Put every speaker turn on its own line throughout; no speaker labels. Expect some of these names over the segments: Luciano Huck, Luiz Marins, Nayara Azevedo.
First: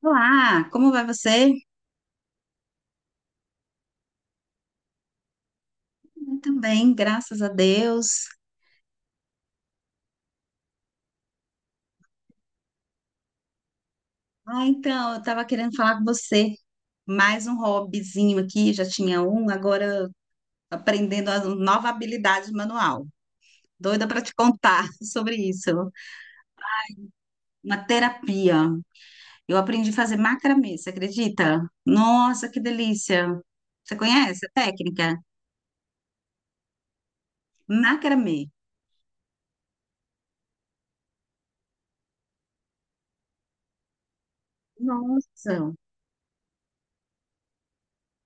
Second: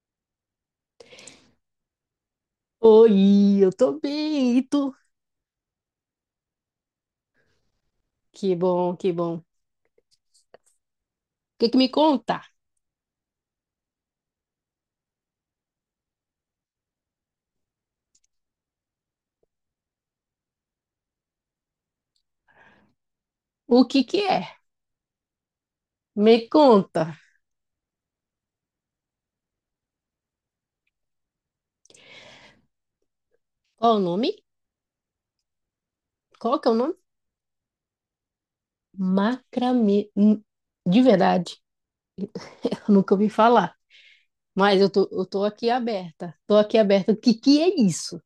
Olá, como vai você?
Oi, eu tô bem, e tu?
Eu também, graças a Deus.
Que bom, que bom. O que que me conta?
Ah, então, eu estava querendo falar com você. Mais um hobbyzinho aqui, já tinha um, agora aprendendo a nova habilidade manual.
O que
Doida
que
para te
é?
contar sobre isso.
Me conta.
Uma terapia. Eu aprendi a fazer macramê, você acredita? Nossa, que delícia! Você
Qual o nome?
conhece a técnica?
Qual que é o nome?
Macramê.
Macramê. De verdade, eu nunca ouvi falar. Mas eu tô aqui
Nossa,
aberta. Tô aqui aberta. O que que é isso?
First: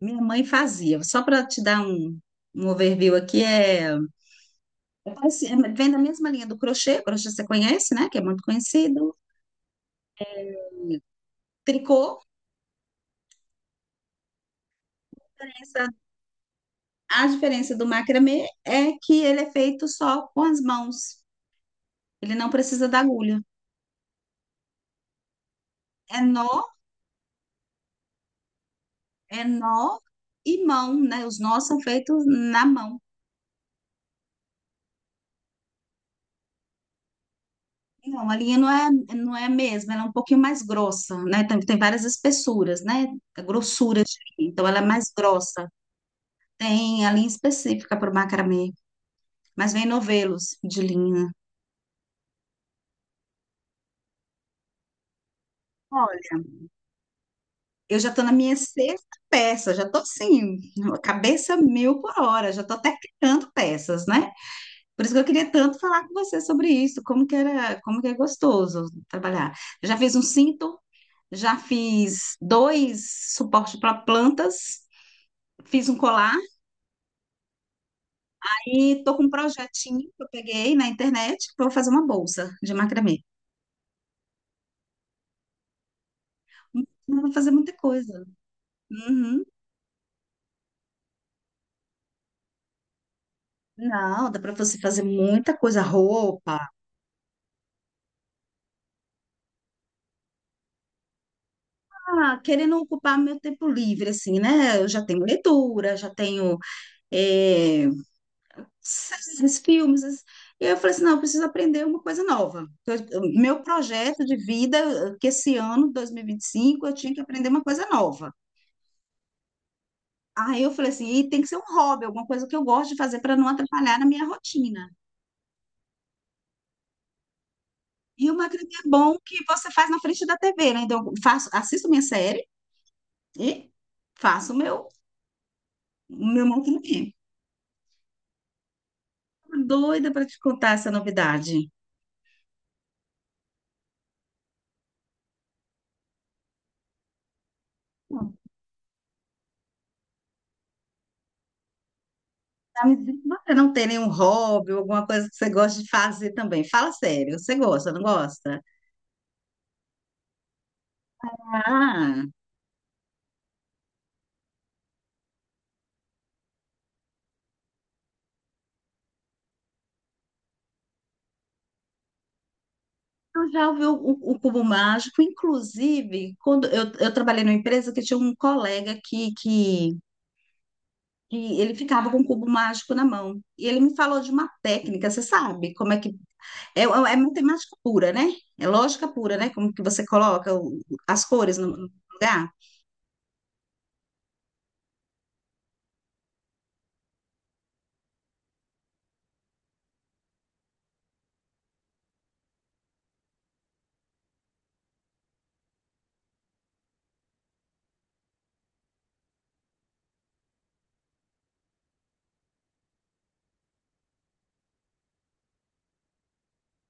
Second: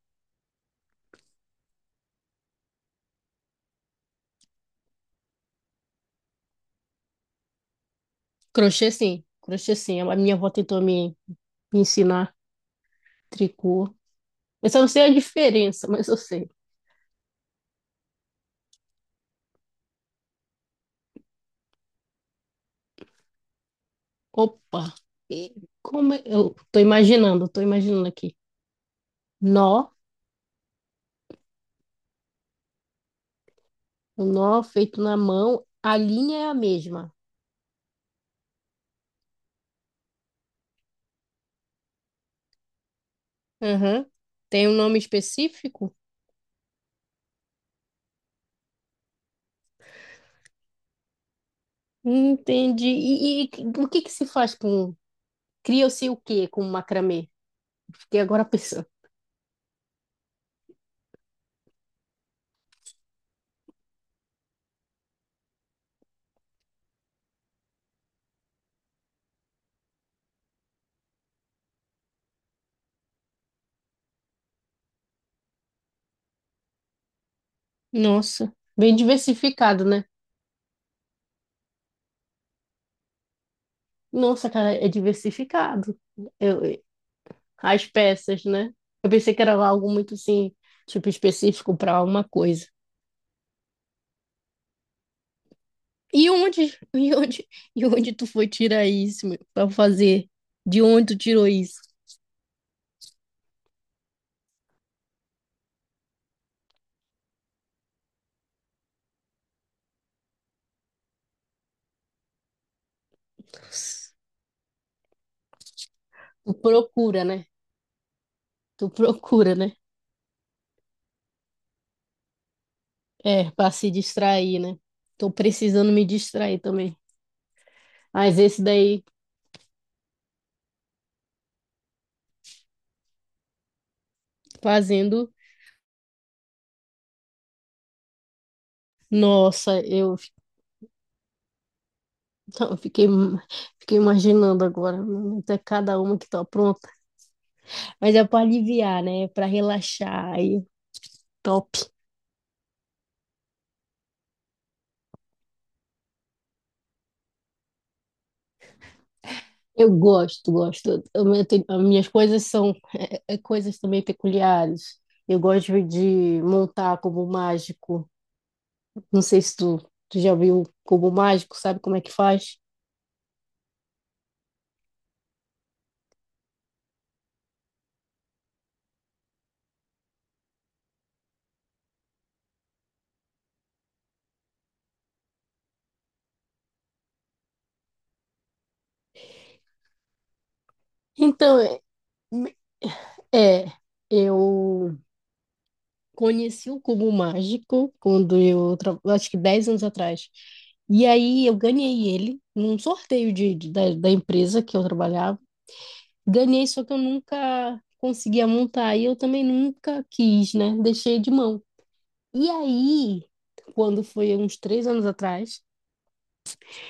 minha mãe fazia. Só para te dar um overview aqui, é assim, é, vem da mesma linha do crochê, crochê você conhece, né? Que é muito
Crochê
conhecido.
sim, crochê sim. A minha avó tentou me
Tricô,
ensinar tricô. Eu só não sei a diferença,
Essa-
mas eu sei.
a diferença do macramê é que ele é feito só com as mãos. Ele não precisa da agulha.
Opa! E
É nó,
eu tô imaginando aqui.
é
Nó.
nó e mão, né? Os nós são feitos na mão.
O nó feito na mão, a linha é a mesma.
Não, a linha não é a mesma, ela é um pouquinho mais grossa, né? Tem várias espessuras, né? Grossuras,
Aham.
de linha, então
Tem um
ela é
nome
mais grossa.
específico?
Tem a linha específica para o macramê, mas vem novelos de linha.
Entendi. E o que que se faz com... Cria-se o
Olha.
quê com macramê?
Eu já
Fiquei
estou na
agora
minha
pensando.
sexta peça, já estou assim, cabeça mil por hora, já estou até criando peças, né? Por isso que eu queria tanto falar com você sobre isso, como que era, como que é gostoso trabalhar. Eu já fiz um cinto, já fiz dois suportes para plantas, fiz um colar
Nossa.
e
Bem
estou com um
diversificado, né?
projetinho que eu peguei na internet, que eu vou fazer uma bolsa de macramê.
Nossa, cara, é diversificado. Eu,
Não vou fazer muita
as
coisa.
peças, né? Eu pensei que
Uhum.
era algo muito assim, tipo, específico para uma coisa.
Não, dá para você fazer muita coisa,
E
roupa,
onde, e onde tu foi tirar isso, meu? Pra fazer? De onde tu tirou isso?
ah, querendo ocupar meu tempo livre, assim, né? Eu já tenho leitura, já tenho eh, séries, filmes. E eu falei assim, não, eu preciso aprender uma coisa nova. Meu
Nossa.
projeto de vida, que esse ano, dois mil e vinte e
Tu
cinco eu tinha que
procura, né?
aprender uma coisa nova.
Tu procura, né?
Aí eu falei assim, e tem que ser um hobby, alguma coisa que eu gosto de fazer para não
É, pra se
atrapalhar na minha
distrair, né?
rotina.
Tô precisando me distrair também.
E
Mas
uma
esse
coisa é
daí
bom que você faz na frente da TV, né? Então, eu faço, assisto minha série e faço o meu,
fazendo,
o meu montanha.
nossa,
Doida
eu,
para te contar essa novidade.
eu fiquei imaginando agora, mano, até cada uma que tá pronta. Mas é
Não,
pra aliviar, né? É pra relaxar, aí, top.
tá me dizendo que você não tem nenhum hobby ou alguma coisa que você gosta de fazer também. Fala sério, você gosta, não gosta?
Eu gosto, gosto. As minhas
Ah,
coisas são coisas também peculiares. Eu gosto de montar cubo mágico. Não sei se tu já viu cubo mágico, sabe como é que faz?
eu já ouvi o Cubo Mágico, inclusive, quando eu trabalhei numa empresa que tinha um colega que ele ficava com o Cubo Mágico na mão. E ele me falou de uma técnica, você sabe como é que é, é é matemática pura, né? É lógica pura, né? Como que você coloca as cores
Então,
no lugar?
é, é, eu conheci o Cubo Mágico quando acho que 10 anos atrás. E aí eu ganhei ele num sorteio de, da empresa que eu trabalhava. Ganhei, só que eu nunca conseguia montar e eu também nunca quis, né? Deixei de mão. E aí, quando foi uns 3 anos atrás,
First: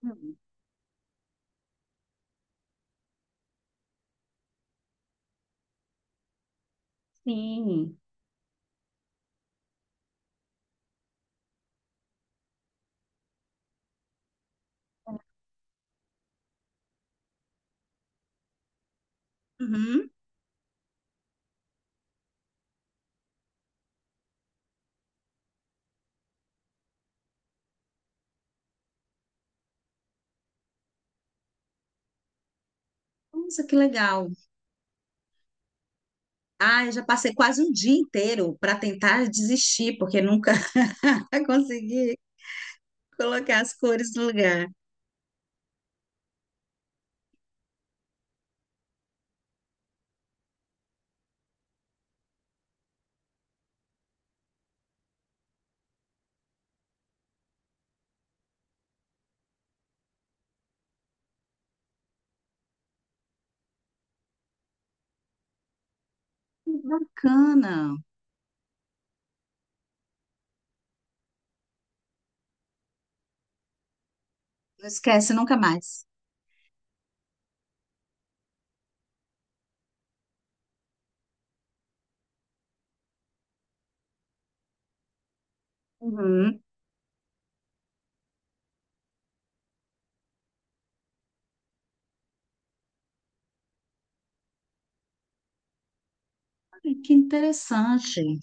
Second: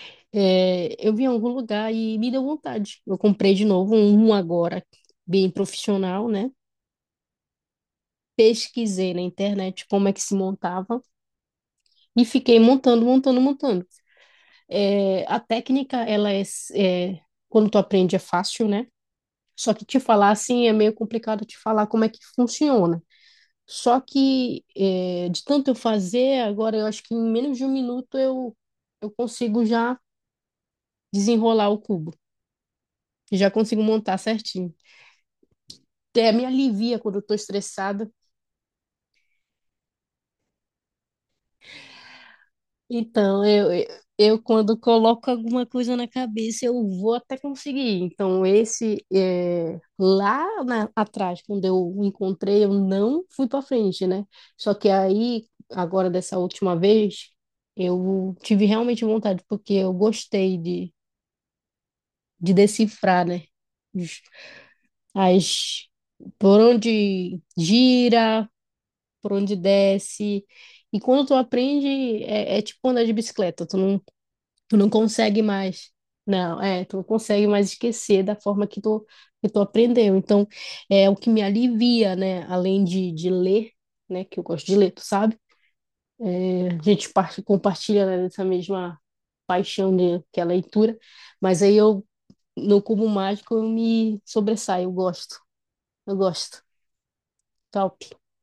Hum.
eu vi em algum lugar e me deu vontade. Eu comprei de novo um agora, bem profissional, né?
Sim.
Pesquisei na internet como é que se montava e fiquei montando, montando, montando. É, a técnica, ela é, quando tu aprende é fácil, né? Só que te
Uhum.
falar assim é meio complicado te falar como é que funciona. Só que é, de tanto eu fazer, agora eu acho que em menos de um minuto eu consigo já desenrolar o cubo. Já
Nossa, que
consigo montar
legal.
certinho. Até me
Ah, eu
alivia
já
quando eu
passei
tô
quase um dia
estressada.
inteiro para tentar desistir, porque nunca consegui
Então,
colocar
eu,
as
eu,
cores no
eu
lugar.
quando coloco alguma coisa na cabeça, eu vou até conseguir. Então, esse é, lá atrás, quando eu o encontrei, eu não fui para frente, né? Só que aí, agora dessa última vez, eu tive realmente vontade, porque eu gostei de decifrar, né? Os- As, por
Que
onde
bacana.
gira, por onde desce. E quando tu aprende, é tipo andar de bicicleta. Tu
Não
não
esquece
consegue
nunca
mais.
mais.
Não, tu não consegue mais esquecer da forma que tu aprendeu. Então, é o que me alivia, né? Além de ler, né? Que eu gosto de ler, tu sabe?
Uhum.
A gente compartilha, né, dessa mesma paixão que é a leitura. Mas aí no Cubo Mágico, eu me sobressaio, eu gosto. Eu gosto.
Olha, que
Top,
interessante.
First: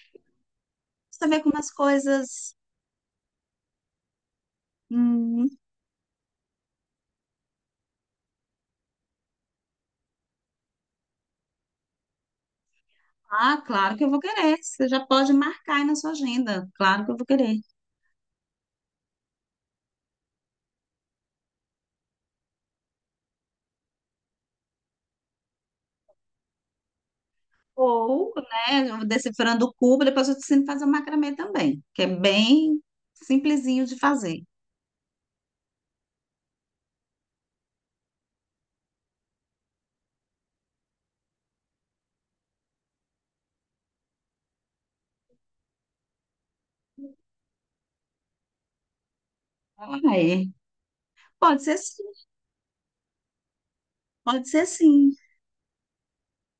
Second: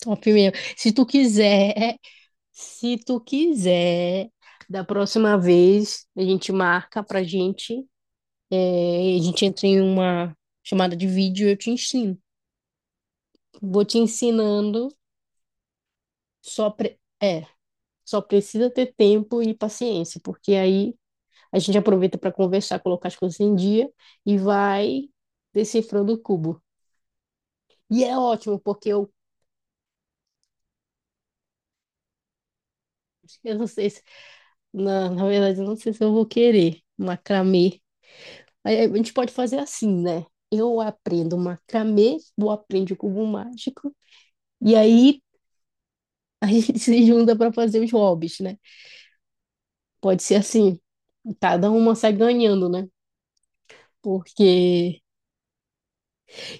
top mesmo. Se tu
Você vê como as
quiser,
coisas.
se tu quiser, da próxima
Hum,
vez a gente marca pra gente. É, a gente entra em uma chamada de vídeo e eu te ensino.
ah,
Vou
claro
te
que eu vou querer. Você
ensinando,
já pode marcar aí na sua agenda.
só pre...
Claro que eu vou
é,
querer.
só precisa ter tempo e paciência, porque aí a gente aproveita para conversar, colocar as coisas em dia e vai decifrando o cubo. E é
Ou,
ótimo, porque
né, eu
eu,
decifrando o cubo, depois eu te ensino a fazer o macramê também, que é bem
eu não
simplesinho
sei
de
se,
fazer.
na verdade, eu não sei se eu vou querer macramê. Aí a gente pode fazer assim, né? Eu aprendo macramê, tu aprende o cubo mágico, e aí a gente se junta para fazer os hobbies, né?
Ah,
Pode ser
é.
assim.
Pode
Cada
ser
uma
sim.
sai ganhando, né?
Pode ser
Porque.
sim.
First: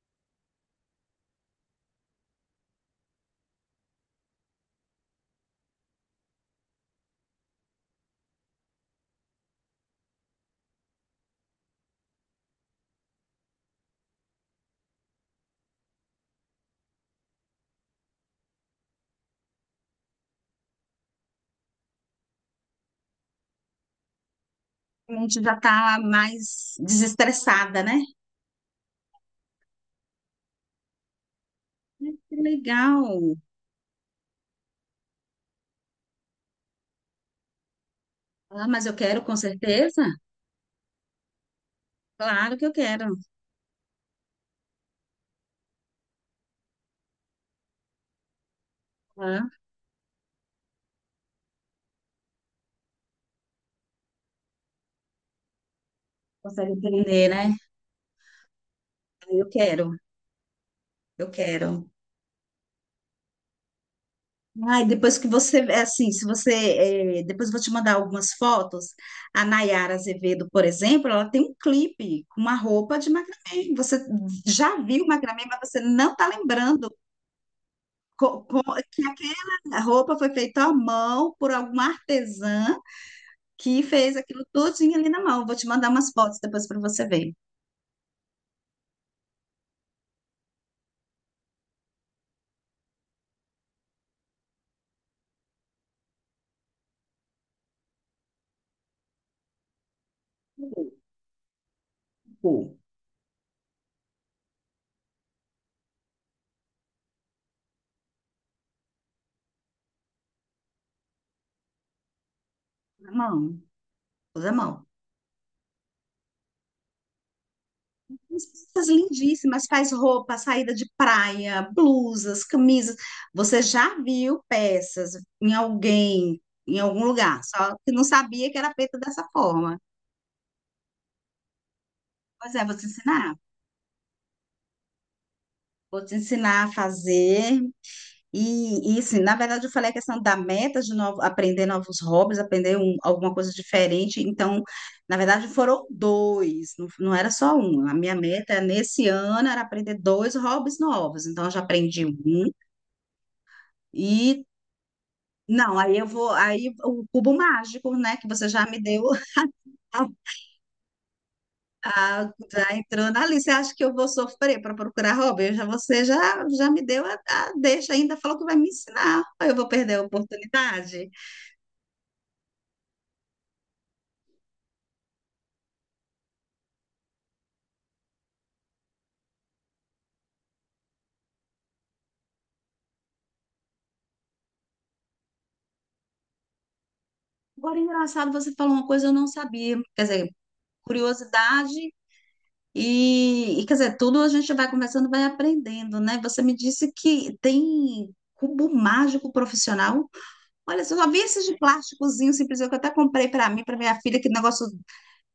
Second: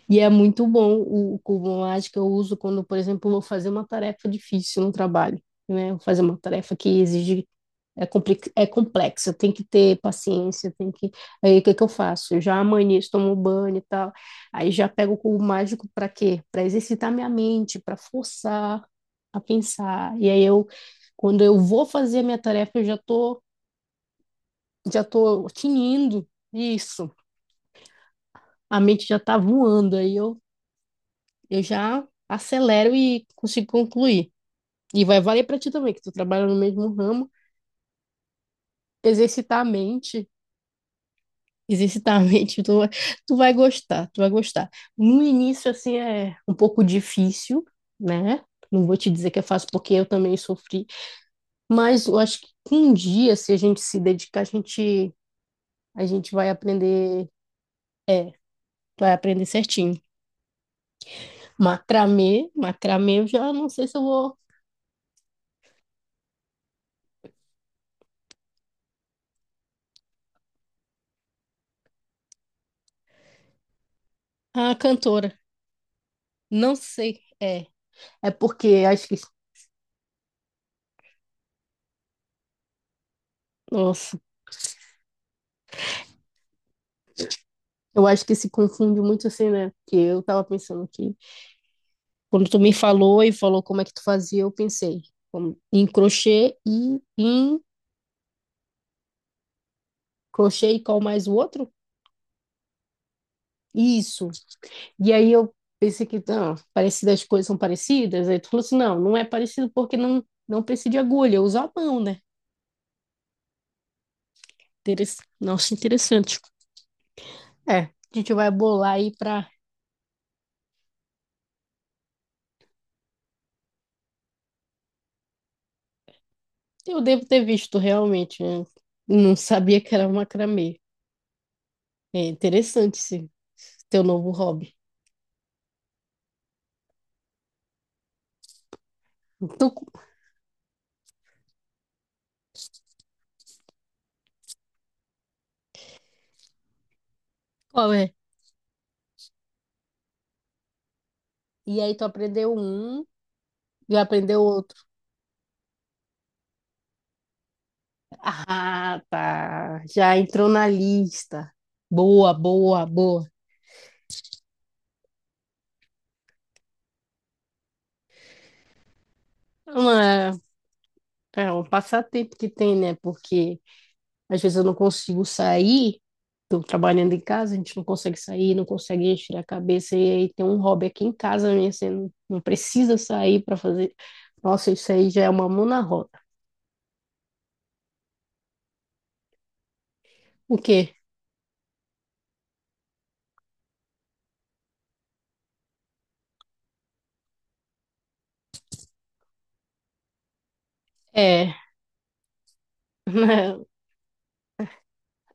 E é muito bom o cubo mágico. Eu uso quando, por exemplo, vou fazer uma tarefa difícil no trabalho, né? Vou fazer uma tarefa que exige. É complexa, tem que ter paciência, tem que. Aí o que que eu faço? Eu já amanheço, tomo banho e tal. Aí já pego o cubo mágico para quê? Para exercitar minha mente, para forçar a pensar. E aí eu, quando eu vou fazer a minha tarefa, eu já tô, já
A gente
tô
já está
tinindo
mais
isso.
desestressada, né?
A mente já tá voando, aí eu já
Ai, que
acelero e
legal.
consigo concluir. E vai valer para ti também, que tu trabalha no mesmo ramo,
Ah, mas eu quero, com
exercitar a
certeza.
mente, exercitar a
Claro
mente,
que eu quero.
tu vai gostar, tu vai gostar. No início, assim, é um pouco difícil, né? Não vou te dizer que é
Ah,
fácil, porque eu também sofri, mas eu acho que um dia, se a gente se dedicar, a gente
consegue entender, né?
vai
Eu
aprender
quero,
certinho.
eu quero.
Macramê, macramê, eu já não sei se eu vou.
Ai, depois que você, é assim, se você, é, depois eu vou te mandar algumas fotos. A Nayara Azevedo, por exemplo, ela tem um clipe com uma roupa de macramê. Você
A
já viu
cantora.
macramê, mas você não está
Não
lembrando
sei, é. É
co- co-
porque
que
acho que.
aquela roupa foi feita à mão por alguma artesã que fez
Nossa,
aquilo todinho ali na mão. Vou te mandar umas fotos depois para você ver.
eu acho que se confunde muito assim, né? Porque eu tava pensando que quando tu me falou e falou como é que tu fazia, eu pensei em crochê e qual mais o outro?
Pô,
Isso. E aí eu pensei que, não, parecidas as coisas são parecidas. Aí tu falou assim, não, não é parecido porque não, não precisa de agulha, eu uso a mão, né?
na mão, toda mão.
Nossa, interessante. É, a gente
Umas
vai
peças
bolar aí pra.
lindíssimas, faz roupa, saída de praia, blusas, camisas. Você já viu peças em alguém, em
Eu
algum
devo
lugar,
ter
só
visto
que não
realmente,
sabia que
né?
era feita dessa
Não
forma.
sabia que era macramê. É
Pois é, vou te
interessante esse
ensinar.
teu novo hobby.
Vou te ensinar a fazer. E assim, na verdade,
Tu,
eu falei a questão da meta de novo, aprender novos hobbies, aprender alguma coisa diferente. Então, na verdade, foram dois, não, não era só um.
Qual
A
é?
minha meta nesse ano era aprender dois hobbies novos. Então, eu já
E aí tu
aprendi um
aprendeu um, já aprendeu
e
outro.
não, aí eu vou, aí o cubo mágico, né, que você já me
Ah,
deu,
tá.
a-
Já entrou na lista. Boa,
já
boa,
entrou na
boa.
lista. Você acha que eu vou sofrer para procurar hobby? Eu já, você já, já me deu a deixa ainda, falou que vai me ensinar. Eu vou
É
perder a
uma-
oportunidade.
é um passatempo que tem, né? Porque às vezes eu não consigo sair, estou trabalhando em casa, a gente não consegue sair, não consegue encher a cabeça, e aí tem um hobby aqui em casa, minha, você não, não precisa sair para fazer. Nossa, isso aí já é uma mão na roda.
Agora, engraçado, você falou uma coisa que eu não sabia. Quer dizer,
O quê?
curiosidade e, quer dizer, tudo a gente vai conversando, vai aprendendo, né? Você me disse que tem cubo mágico profissional. Olha, eu só vi esses
É,
de plásticozinho simples que eu até comprei para mim, para minha filha, que negócio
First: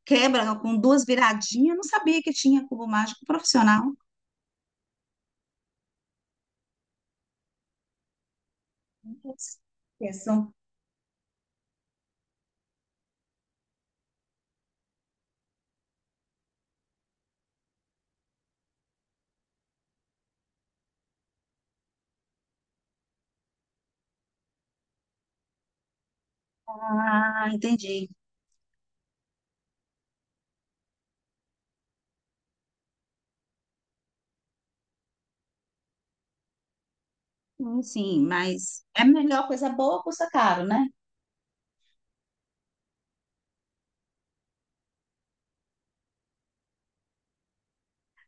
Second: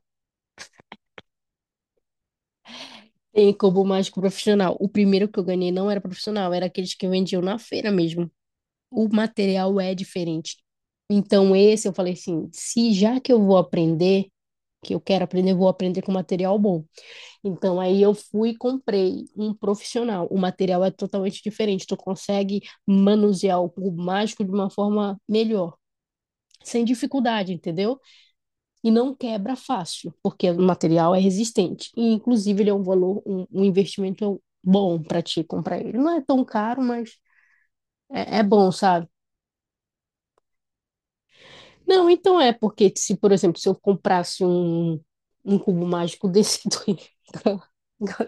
quebra com duas viradinhas. Eu não sabia que tinha cubo mágico
tem
profissional.
cubo mágico profissional. O primeiro que eu ganhei não era profissional, era aqueles que vendiam na feira mesmo. O material é
Pensam.
diferente. Então, esse eu falei assim: se já que eu vou aprender, que eu quero aprender, eu vou aprender com material bom. Então, aí eu fui e comprei um profissional. O material é totalmente diferente. Tu consegue manusear o cubo mágico de uma forma melhor, sem
Ah,
dificuldade, entendeu?
entendi.
E não quebra fácil, porque o material é resistente. E, inclusive, ele é um valor, um investimento bom para ti comprar ele. Não é tão caro, mas
Sim,
é bom,
mas é
sabe?
melhor coisa boa custa caro, né?
Não, então é porque se, por exemplo, se eu comprasse um, cubo mágico desse do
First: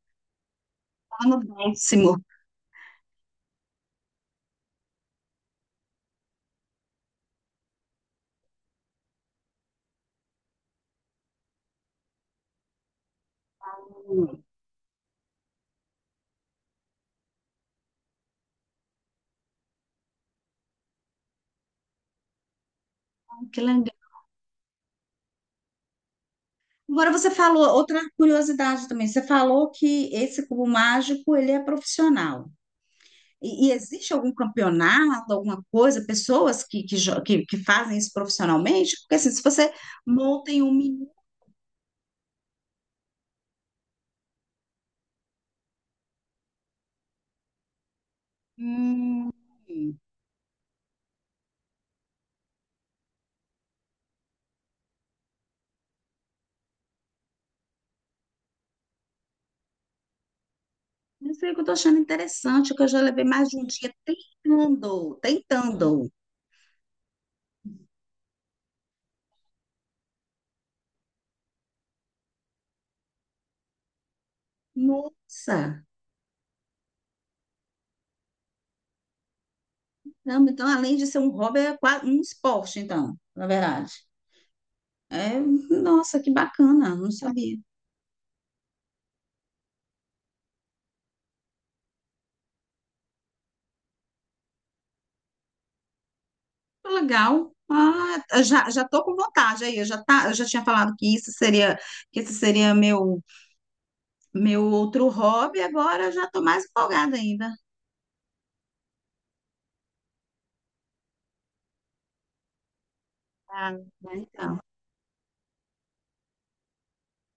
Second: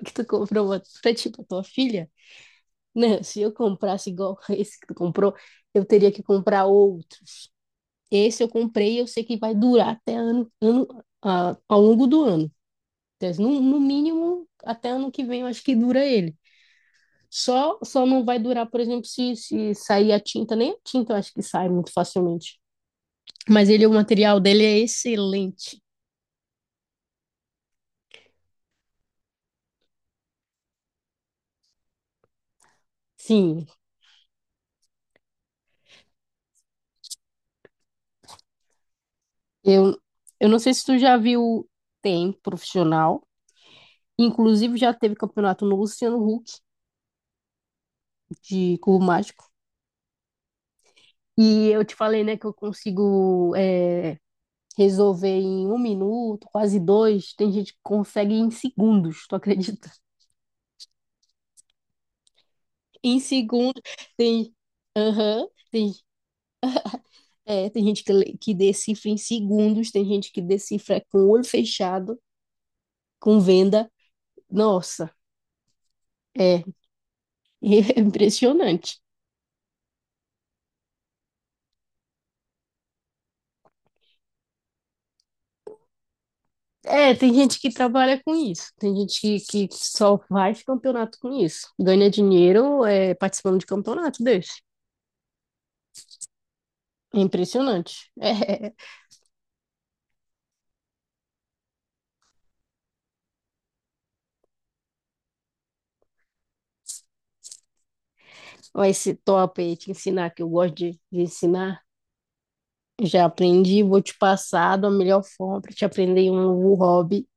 que tu comprou pra, ti, pra
Tá no
tipo, tua filha.
décimo.
Não, se eu comprasse igual esse que tu comprou, eu teria que comprar outro. Esse eu comprei, eu sei que vai durar até ano, ano a- ao longo do ano. Então, no
Hum,
mínimo, até ano que vem, eu acho que dura ele. Só não vai durar, por exemplo, se sair a tinta, nem a tinta eu acho que sai muito facilmente.
Que
Mas ele, o
legal.
material dele é excelente.
Agora você falou, outra curiosidade também, você falou que esse cubo mágico, ele é profissional.
Sim,
E existe algum campeonato, alguma coisa, pessoas que fazem isso profissionalmente? Porque assim, se você
eu, eu
monta
não
em um
sei se tu
minuto,
já viu, tem profissional. Inclusive já teve campeonato no Luciano Huck de cubo
hum,
mágico. E eu te falei, né, que eu consigo resolver em um minuto, quase dois. Tem gente que consegue em segundos, tu acredita?
isso aí que eu tô achando interessante, que eu já
Em
levei mais de um
segundos.
dia
Tem.
tentando,
Aham. tem,
tentando.
é, tem gente que decifra em segundos, tem gente que decifra com o olho fechado, com venda. Nossa,
Nossa!
é, é impressionante.
Caramba, então, além de ser um hobby, é quase um esporte, então, na verdade. É, nossa, que bacana, não
É, tem
sabia.
gente que trabalha com isso, tem gente que só faz campeonato com isso, ganha dinheiro participando de campeonato desse.
Legal.
Impressionante.
Ah, já, já tô com vontade aí. Eu já, tá, eu já tinha falado que isso seria, que esse seria meu outro hobby, agora eu já tô mais empolgada ainda.
É, ó, esse top aí, te ensinar, que eu gosto de ensinar. Já
Ah,
aprendi,
né?
vou te
Então,
passar da melhor forma para te aprender um novo hobby.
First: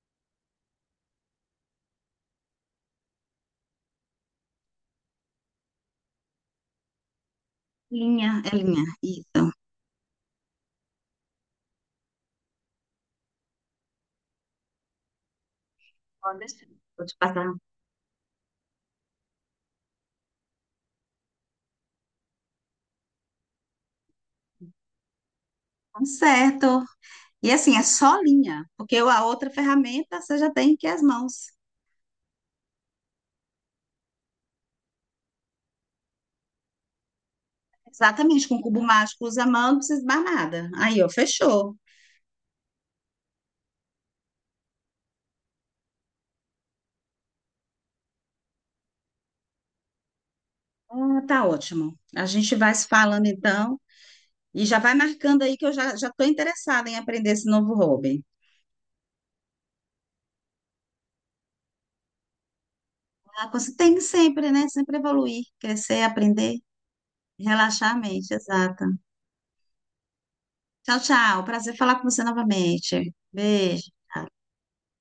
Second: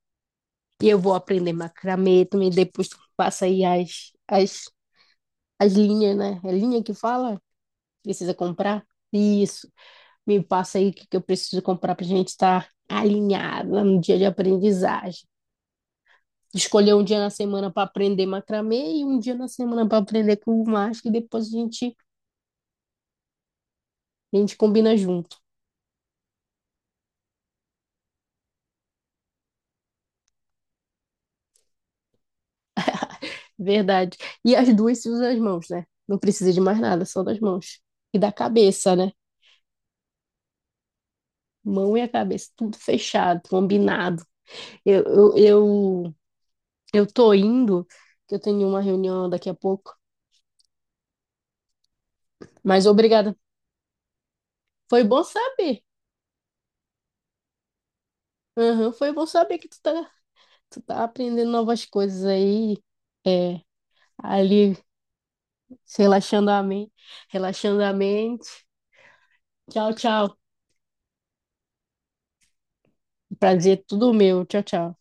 E eu vou aprender macramê também, depois tu passa aí as, as, linhas, né? É linha que fala? Precisa
linha, é linha,
comprar?
isso.
Isso. Me passa aí o que, que eu preciso comprar pra gente estar alinhada no dia de aprendizagem.
Pode deixar.
Escolher um
Vou te
dia na
passar.
semana para aprender macramê e um dia na semana para aprender com o macho, e depois a gente combina junto.
Tá certo. E assim, é só linha, porque a outra ferramenta você já tem que as mãos.
Verdade. E as duas se usam as mãos, né? Não precisa de mais nada, só das mãos. E da
Exatamente, com o cubo
cabeça, né?
mágico usa a mão, não precisa esbar nada. Aí, ó, fechou.
Mão e a cabeça, tudo fechado, combinado. Eu, eu, eu, eu tô indo, que eu tenho uma reunião daqui a pouco.
Ah, tá ótimo. A gente vai
Mas
se falando
obrigada.
então. E já vai
Foi bom
marcando aí que eu
saber.
já já estou interessada em aprender esse novo hobby.
Aham, foi bom saber que tu tá aprendendo novas coisas aí.
Ah,
É,
você tem que sempre, né?
ali,
Sempre evoluir,
se
crescer,
relaxando
aprender,
a mente. Relaxando
relaxar
a
a mente,
mente.
exato.
Tchau, tchau.
Tchau, tchau. Prazer falar com você novamente. Beijo.
Prazer, tudo
Tchau.
meu. Tchau, tchau.